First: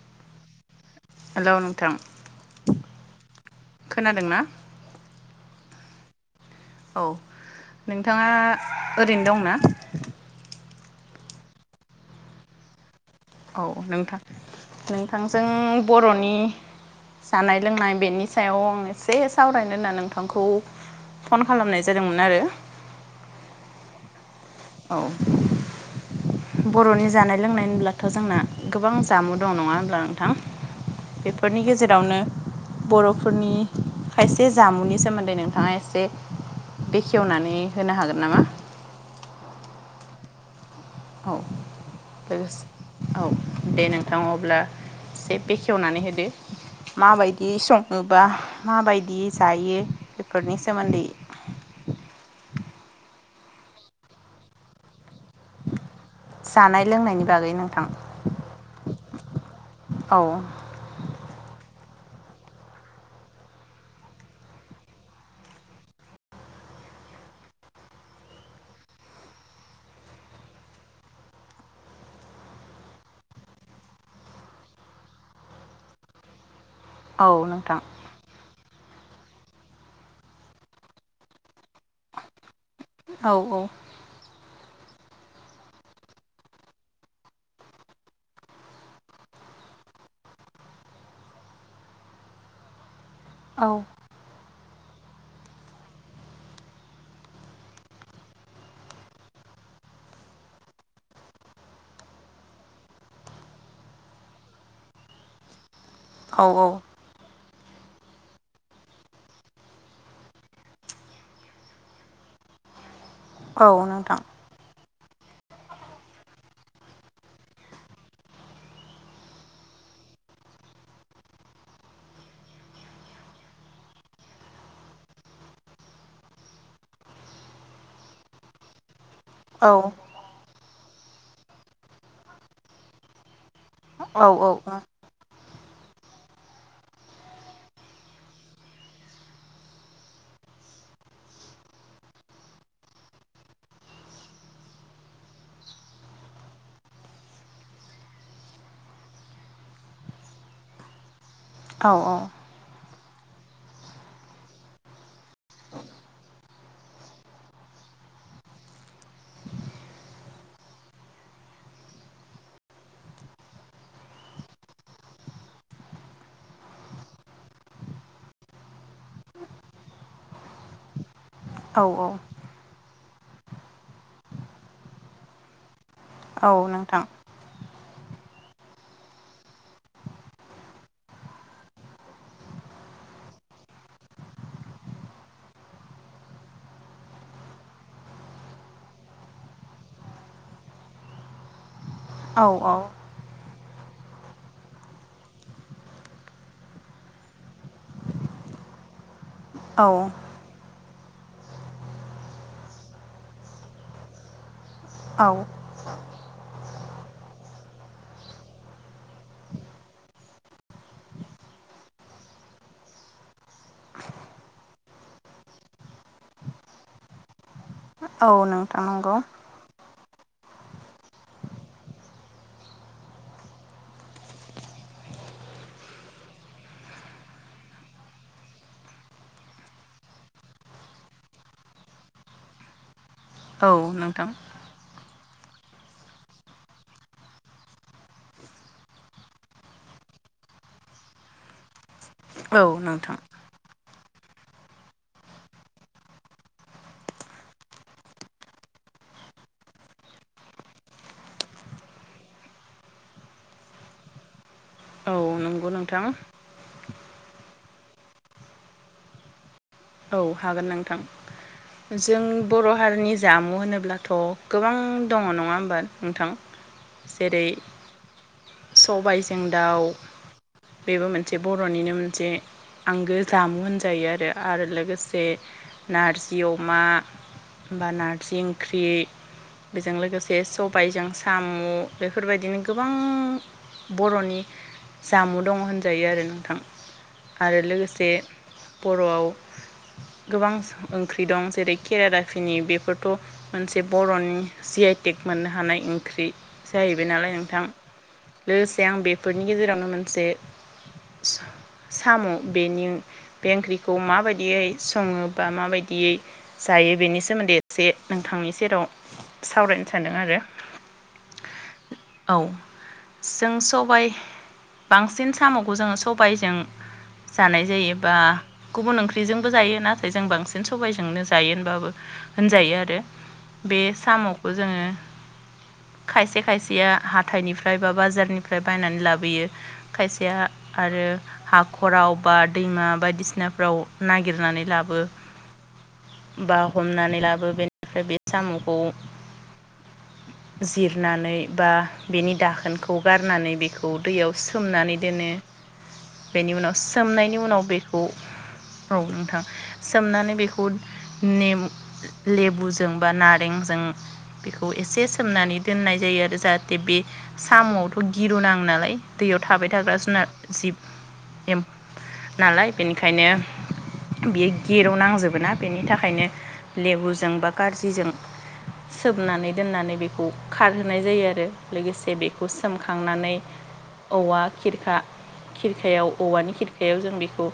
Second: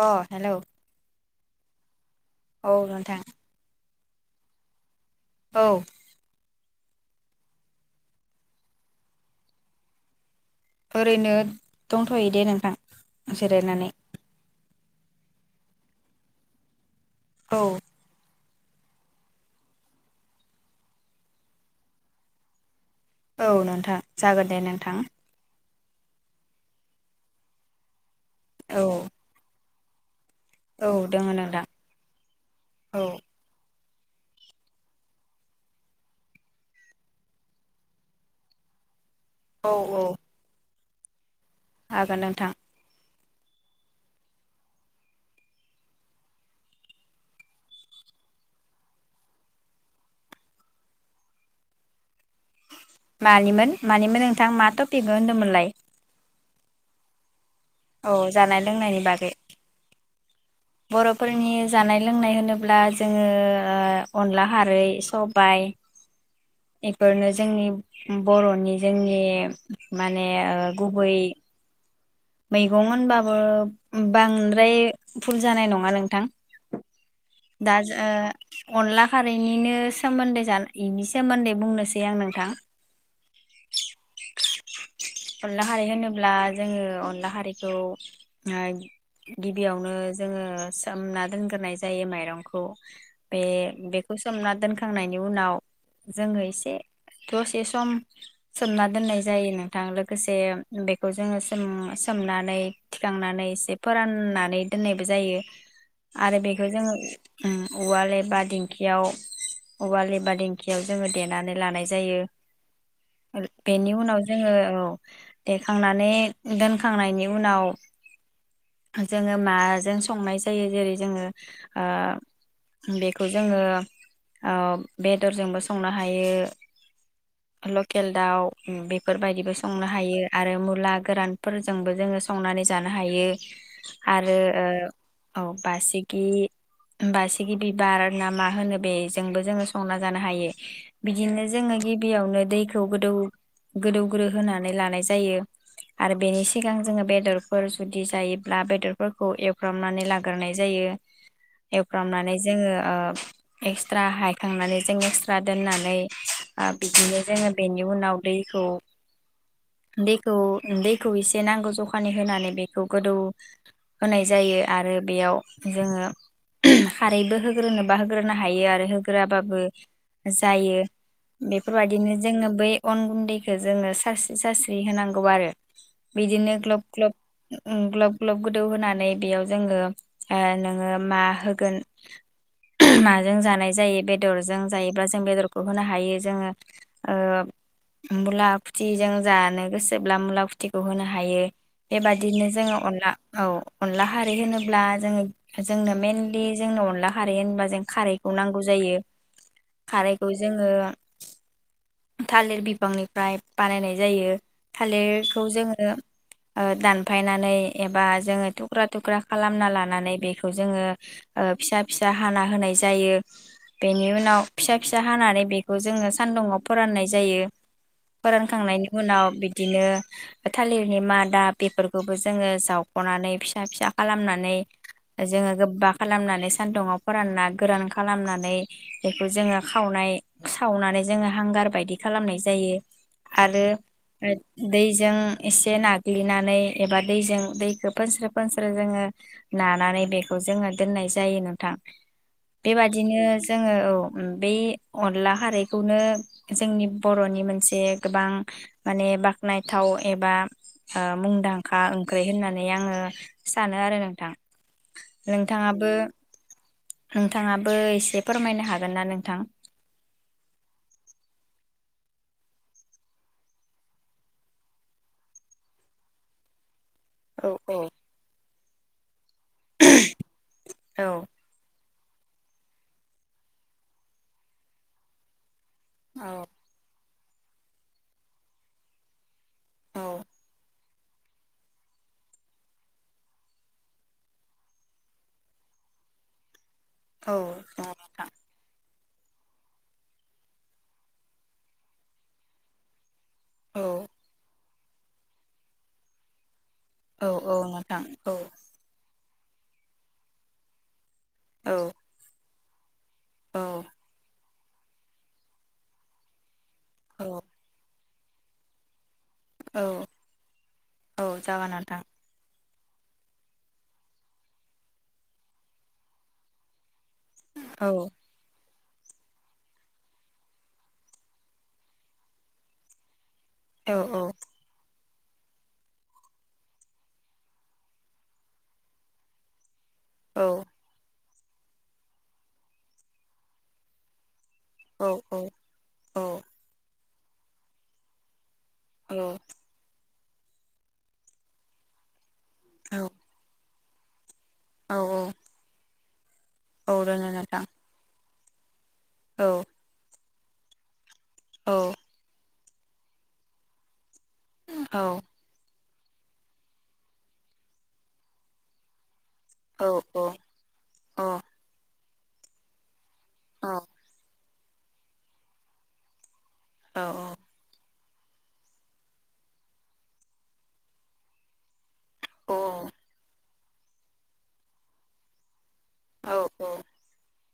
अ hello hello नोंथां औ नोंथां खोनादोंना? औ औ नोंथाङा ओरैनो दंना? ओरैनो दंथ'यो दे नोंथां। औ जिरायनानै नोंथां। नोंथांजों बर'नि औ जानाय लोंनाय बेनि सायाव आं एसे सावरायनो होनना नोंथांखौ फन खालामनाय जादोंमोन आरो। औ नोंथां। जागोन दे नोंथां। औ बर'नि जानाय लोंनाय होनब्ला थ' जोंना औ गोबां जामु दं नङा [unintelligible] थां औ दोङो बेफोरनि नोंथां गेजेरावनो औ बर'फोरनि खायसे जामुनि सोमोन्दै नोंथाङा एसे बेखेवनानै होनो हागोन नामा? औ औ। औ हागोन नोंथां लोगोस औ दे नोंथाङा अब्ला एसे बेखेवनानै होदो माबायदि सङोबा माबायदि जायो बेफोरनि सोमोन्दै। मानिमोन मानिमोन नोंथां मा थफिख होन्दोंमोनलाय? जानाय लोंनायनि बागै नों औ जानाय लोंनायनि बाद बे औ। बर'फोरनि जानाय लोंनाय होनोब्ला जोङो ओ अनला हारै सबाय एफोरनो जोंनि बर'नि जोंनि माने ओ गुबै मैगं होनबाबो बांद्राय फुल जानाय नङा नोंथां। औ नोंथां दाज ओ अनला खारैनिनो सोमोन्दै जाना इनि सोमोन्दै बुंनो नोसै आं नोंथां। औ औ अनला खारै होनोब्ला जोङो अनला खारैखौ गिबियावनो जोङो सोमना दोनग्रोनाय जायो माइरंखौ। बे औ बेखौ सोमना दोनखो थांनायनि उनाव जोङो एसे दसे सम सोमना दोननाय जायो नों थां लोगोसे बेखौ जोङो सोम-सोमनानै थिखांनानै एसे फोराननानै दोननायबो जायो। आरो औ औ बेखौ जोङो उम उवाल एबा दिंखियाव उवाल एबा दिंखियाव जोङो देनानै लानाय जायो। [unintelligible] औ बेनि नोंथां उनाव जों ओ औ देखांनानै दोनखांनायनि उनाव जोङो माजों संनाय जायो जेरै जोङो ओ बेखौ जोङो ओ बेदर जोंबो संनो हायो। लकेल दाव बेद बेफोर बायदिबो औ संनो हायो आरो मुला गोरानफोरजोंबो जोङो संनानै जानो हायो। औ आरो ओ औ बासिगि बासि बिबार ना मा होनो बेजोंबो जोङो संना जानो हायो। बिदिनो जोङो गिबियावनो दैखौ गोदौ गोदौग्रोहोनानै लानाय जायो आरो बेनि सिगां जोङो बेदरफोर जुदि जायोब्ला बेदरफोरखौ एवफ्रामनानै लाग्रोनाय जायो। औ एवफ्रामनानै जोङो ओ एक्सट्रा हायखांनानै जों एक्सट्रा दोननानै बिदिनो जोङो बेनि उनाव दैखौ दैखौ दैखौ एसे नांगौ जखानि होनानै बेखौ गोदौ होनाय जायो आरो बेयाव जोङो खारैबो होग्रोनोबा होग्रोनो हायो आरो होग्रोआबाबो जायो। औ बेफोरबायदिनो जोङो बै अन गुन्दैखौ जोङो सारस्रि सारस्रि होनांगौ आरो। औ बिदिनो ग्ल्ब नोंथां ग्ल्ब उम ग्लब ग्लब गोदौहोनानै बेयाव जोङो ओ जोङो मा होगोन माजों जानाय जायो बेदरजों जायोब्ला जों बेदरखौ होनो हायो जोङो ओ उम मुला फुथिजों जानो गोसोब्ला मुला फुथिखौ होनो हायो। औ बेबादिनो जोङो औ अनला औ अनला खारै होनोब्ला जोङो जोंनो मेइनलि जोंनो अनला खारै होनोबा जों खारैखौ नांगौ जायो। औ खारैखौ जोङो थालिर बिब बिफांनिफ्राय बानायनाय जायो। औ थालेरखौ जोङो ओ दानफायनानै एबा जोङो थुख्रा थुख्रा खालामना लानानै बेखौ जोङो औ नोंथां फोरानखांनायनि नंगौ उनाव बिदिनो थालिरनि मादा बेफोरखौबो जोङो जावख'नानै फिसा फिसा खालामनानै जोङो गोब्बा खालामनानै सान्दुुङाव फोरानना गोरान खालामनानै बेखौ जोङो खावनाय सावनानै जोङो हांगार बायदि खालामनाय जायो। आरो औ नोंथां दैजों एसे नाग्लिनानै एबा दैजों दैखो फोनस्रो फोनस्रो जोङो नानानै बेखौ जोङो दोननाय जायो नोंथां। औ नोंथां बेबादिनो जोङो औ बे अनला खारैखौनो जोंनि बर'नि मोनसे गोबां माने बाख्नायथाव एबा मुंदांखा ओंख्रि होननानै आङो सानो आरो नोंथां। औ नंगौ नोंथाङाबो नोंथां नोंथाङाबो एसे फोरमायनो हागोन ना नोंथां? औ हागोन नोंथां जों बर' हारिनि जामु होनोब्लाथ' गोबां दङ नङा होमबा नोंथां? औ औ सबायज जों दाउ औ बेबो मोनसे बर'निनो जे आंगो जामु होनजायो आरो आरो लोगोसे जे नारजि अमा होमबा नारजि ओंख्रि बेजों औ लोगोसे सबायजों साम' बेफोरबायदिनो गोबां बर'नि जामु दङ होनजायो आरो नोंथां। औ आरो नंगौ लोगोसे नोंथां बर'आव। गोबां ओंख्रि दं जेरै केरादाफिनि बेफोर थ' औ मोनसे बर'नि जि आइटेक मोननो हानाय ओंख्रि। जाहैबाय औ नालाय औ नोंथां औ लोगोसे आं बे बेनि गेजेरावनो मोनसे सा औ साम बेनि बे औ ओंख्रिखौ माबादियै सङोबा माबायदियै जायो बेनि औ सोमोन्दै एदसे नोंथांनि सेराव औ सावरायनो सानदों आरो औ जागोन नोंथां औ। जों सबाय बांसिन सामखौ जोङो सबायजों जानाय औ जायोबा गुबुन ओंख्रिजों बो जायो नाथाय जों बांसिन सबायजोंनो जायो होनबाबो होनजायो आरो बे औ औ साम'खौ जोङो खायसे खायसेया हाथाइनिफ्राय बा बाजारनिफ्राय बायनानै लाबोयो। खायसेया आरो हाखराव बा दैमा बायदिसिनाफ्राव नागिरनानै। ब्लाबो औ औ बा हमनानै लाबो बेनिफ्राय बे साम'। औ जिरनानै बा बेनि दाखोनखौ औ गारनानै बेखौ उदैयाव औ सोमनानै दोनो। बेनि उनाव औ रोङो सोमनायनि नोंथां उनाव बेखौ औ नोंथां सोमनानै बेख उद नेमु औ लेबुजों जोंबा नारेंजों बेखौ औ एसे सोमनानै दोननाय, जायो आरो जाहाथे बे साम'आवथ' गिरुनाङो नालाय, दैयाव थाबाय औ थाग्रा औ जुनार जिब अ एमफ नालाय बेनिखायनो औ औ बियो गेरुनांजोबो ना बेनि थाखायनो, औ लेबुजों बा खारजिजों सोमनानै दोननानै बेखौ खारहोनाय जायो आरो लोगोसे ए बेखौ औ सोमखांनानै, औवा, खिरखा, खिरखायाव औ औवानि खिरखायाव जों बेखौ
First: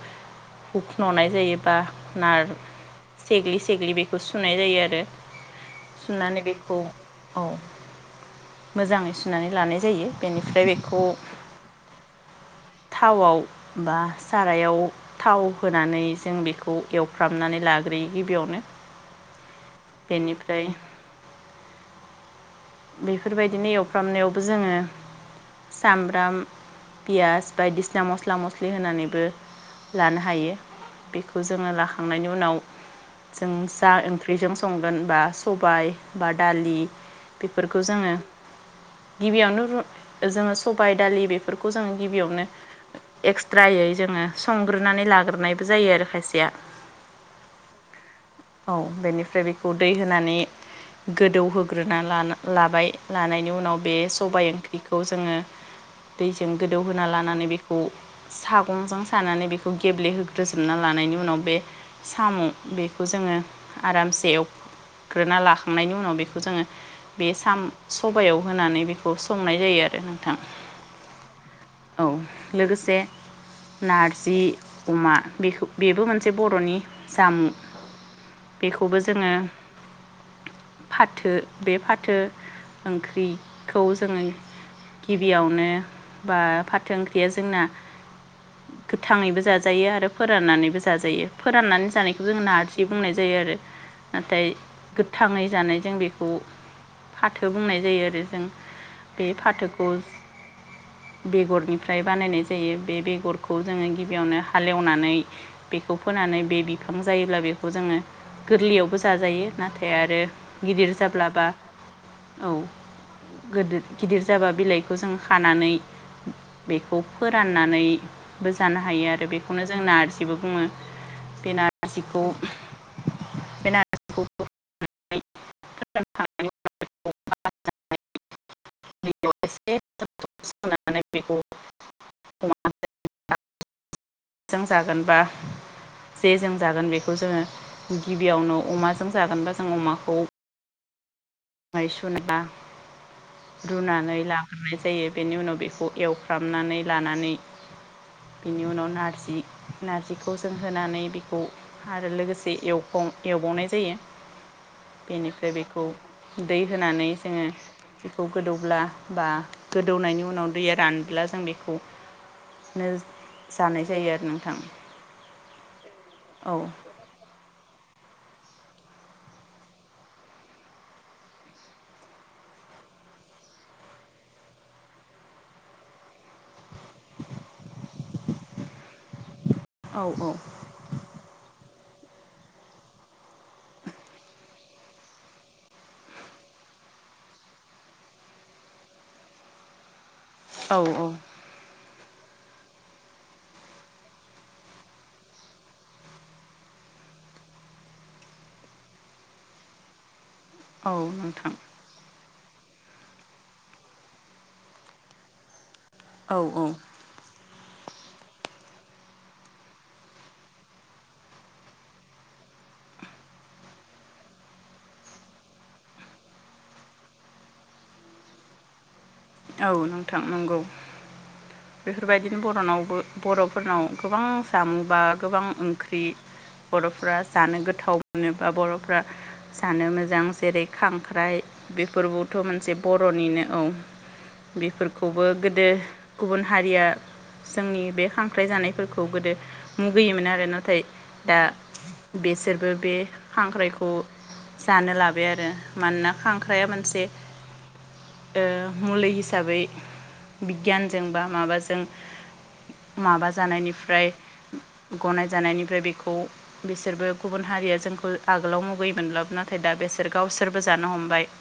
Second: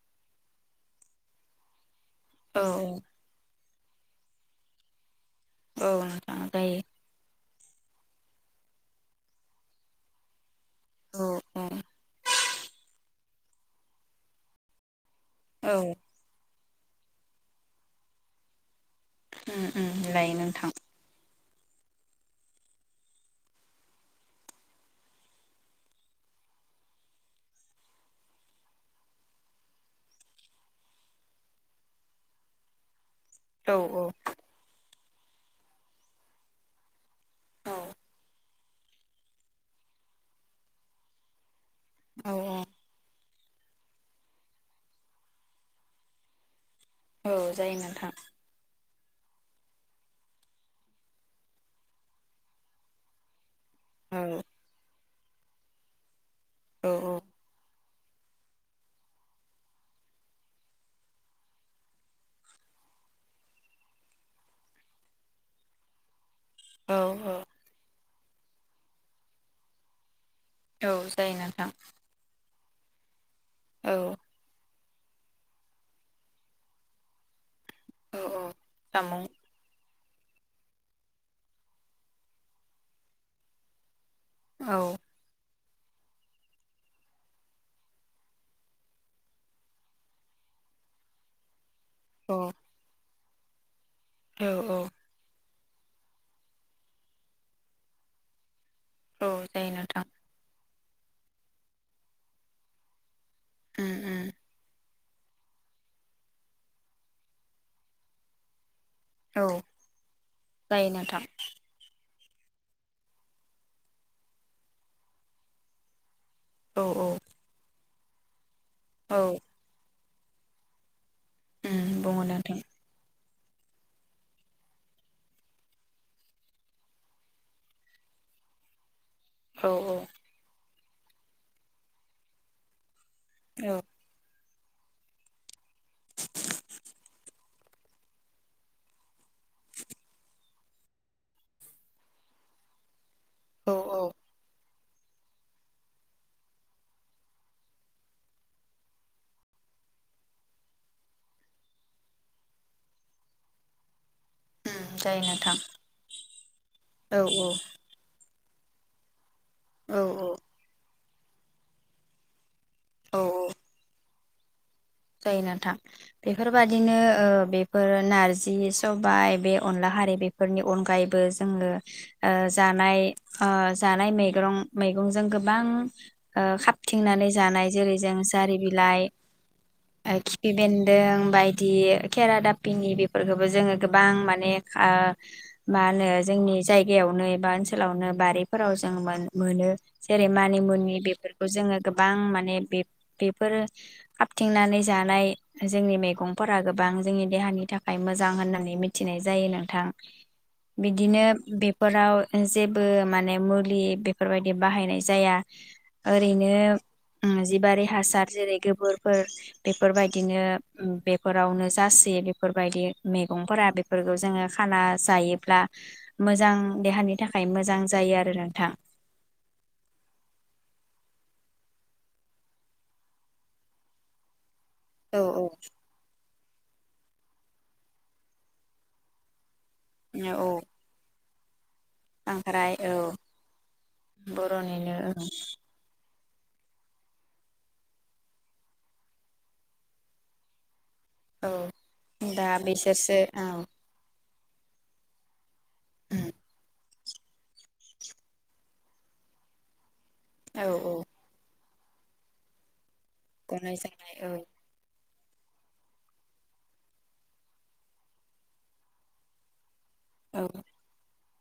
बुखुन'नाय जायो बा, नार औ सेग्लि थेग्लि बेखौ सुनाय जायो आरो सुनानै नोंथां बेखौ जायो औ मोजाङै सुनानै लानाय जायो बेनिफ्राय बे बेखौ औ औ थावाव बा सारायाव थाव औ होनानै जों बेखौ बेखौ एवफ्रामनानै लाग्रोयो गिबियावनो। उम उम लायो बेनिफ्राय नोंथां। बेफोरबायदिनो एवफ्रामनायावबो जोङो सामब्राम पियास बायदिसिना मस्ला मस्लि होनानैबो लानो हायो। बेखौ जोङो लाखांनायनि उनाव, जों औ जा औ ओंख्रिजों सं होनबा सबाय बा दालि औ बेफोरखौ जोङो गिबियावनो रु- जोङो सबाय दालि बेफोरखौ बेखौजों औ गिबियावनो एक्सट्रायै जोङो संग्रोनानै लाग्रोनाय जायो आरो खायसेया। औ जायो नोंथां। औ बेनिफ्राय बेखौ दै होनानै गोदौहोग्रोना ला लाबाय लानायनि उनाव, बे औ सबाय ओंख्रि खौ जोङो दैजों औ गोदौहोना लानानै बे खौ सागंजों सानानै बेखौ गेब्लेहोग्रो जोबना लानायनि उनाव बे साम' बेखौ जोङो आरामसे एवग्रोना लाखांनायनि उनाव बेखौ जोङो औ बे साम सबायाव होनानै बेखौ संनाय जायो आरो ना औ जायो नोंथां लोगोसे औ नारजि अमा बेखौ बेबो मोनसे बर'नि जामुं औ बेखौबो जामुं जोङो फाथो बे फाथो ओंख्रिखौ जोङो औ गिबियावनो बा फाथो ओंख्रिया जोंना गोथाङैबो जाजायो आरो फोराननानैबो जाजायो फोराननानै जानायखौ औ जों नारजि बुंनाय जायो आरो नाथाय औ औ गोथाङै जानाय जों बेखौ फाथो बुंनाय जायो आरो जों बे औ जायो फाथोखौ नोंथां बेगरनिफ्राय बानायनाय जायो बे बेगर खौ जोङो उम उम गिबियावनो हालेवना नानै बेखौ फोनानै बे बिफां जायोब्ला बेखौ जोंङो गोरलैयावबो जा औ जाजायो नाथाय आरो जायो गिदिर नोंथां जाब्लाबा औ गोदोर गिदिर जाबा बिलाइखौ जों खानानै औ बेखौ औ फोराननानै बो जानो हायो औ आरो बे जों नारजिबो बुङो बे उम बुङो नारजिखौ नोंथां बे ना [inaudible] औ औ [inaudible] औ जों जागोनबा जेजों जागोन बेखौ जोङो गिबियावनो अमाजों जागोनबा जों अमाखौ माइ [inaudible] औ औ रुनानै लाग्रोनाय जायो बेनि उनाव बेखौ एवफ्रामनानै लानानै बेनि उनाव नारजि नारजिखौ जों होनानै बेखौ आरो लोगोसे एवखं एवबावनाय जायो उम जायो बेनिफ्राय नोंथां बेखौ दै होनानै औ जोङो खौ गोदौब्ला बा औ गोदौनायनि उनाव दैया रान ब्ला जों बेखौ नो जानाय जायो आरो न थां जायनोथा बेफोरबायदिनो ओ बे फोर नारजिनि सबाय बे अनला हारि बेफोरनि अनगायैबो जोंङो ओ जानाय ओ जानाय मैग्रं-मैगंजों गोबां ओ खाबथिंनानै जानाय जेरै जों जारि बिलाइ औ ओ खिफि बेन्दों बायदि खेरा दापिनी बेफोरखोबो जोंङो गोबां माने ओ मा होनो जोंनि जायगायावनो एबा ओनसोलावनो बारिफोराव जों मोन-मोनो जेरै औ मानिमुनि औ बेफोरखौ जोंङो गोबां मान माने बे-बेफोरो खाबथिंनानै जानाय जोंनि मैगंफोरा गोबां जोंनि देहानि थाखाय मोजां होननानै मिथिनाय जायो नोंथां औ बिदिनो नोंथां बेफोराव जे बो माने मुलि बेफोरबायदि बाहायनाय जाया औ ओरैनो औ ओ जिबारि हासार जेरै गोबोर फोर बेफोरबायदिनो बेफोरावनो जासियो बेफोरबायदि मैगंफोरा बेफोरखौ जोंङो खाना जायोब्ला मोजां देहानि थाखाय मोजां जायो आरो नोंथां औ नोंथां नंगौ बेफोरबायदिनो बर'नावबो बर'फोरनाव गोबां औ गोबां ओंख्रि बरफ्रा जानो गोथाव मोनोबा बरफ्रा जानो मोजां औ औ जेरै खांख्राइ बेफोरबोथ मोनसे खांख्राइ औ बरनिनो औ बर'निनो बेफोरखौबो गोदो गुबुन हारिया जोंनि बे खांख्राइ जानायफोरखौ गोदो मुगैयोमोन आरो नाथाय दा औ दा बेसोरबो बे बिसोरसो औ खांख्रायखौ जानो लाबाय आरो मानोना खांख्राइाया मोनसे ओम मुलि हिसाबै औ औ बिगियानजों बा माबाजों माबा गनाय जानायनिफ्राय जानाय औ गनाय जानायनिफ्राय बेखौ बिसोरबो गुबुन हारिया जोंखौ आगोलाव मुगैयोमोनब्लाबो नाथाय दा बेसोर बिसोर औ गावसोरबो जानो हमबाय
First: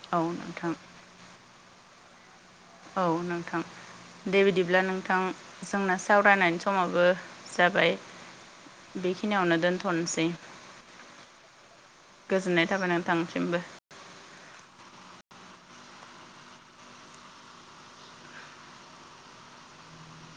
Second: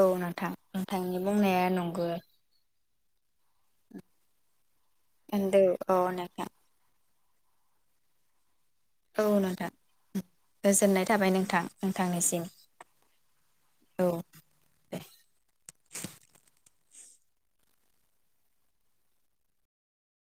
औ नोंथां नोंथांनि बुंनाया नंगौ। औ नोंथां दे बिदि बिदिब्ला नोंथां होनदो औ जोंना नोंथां सावरायनायनि समावबो जाबाय औ बेखिनियावनो नोंथां दोनथ'सै गोजोननाय थाबाय नोंथां [inaudible] नोंथांनिसिम गोजोननाय थाबाय नों थांसिमबो। औ दे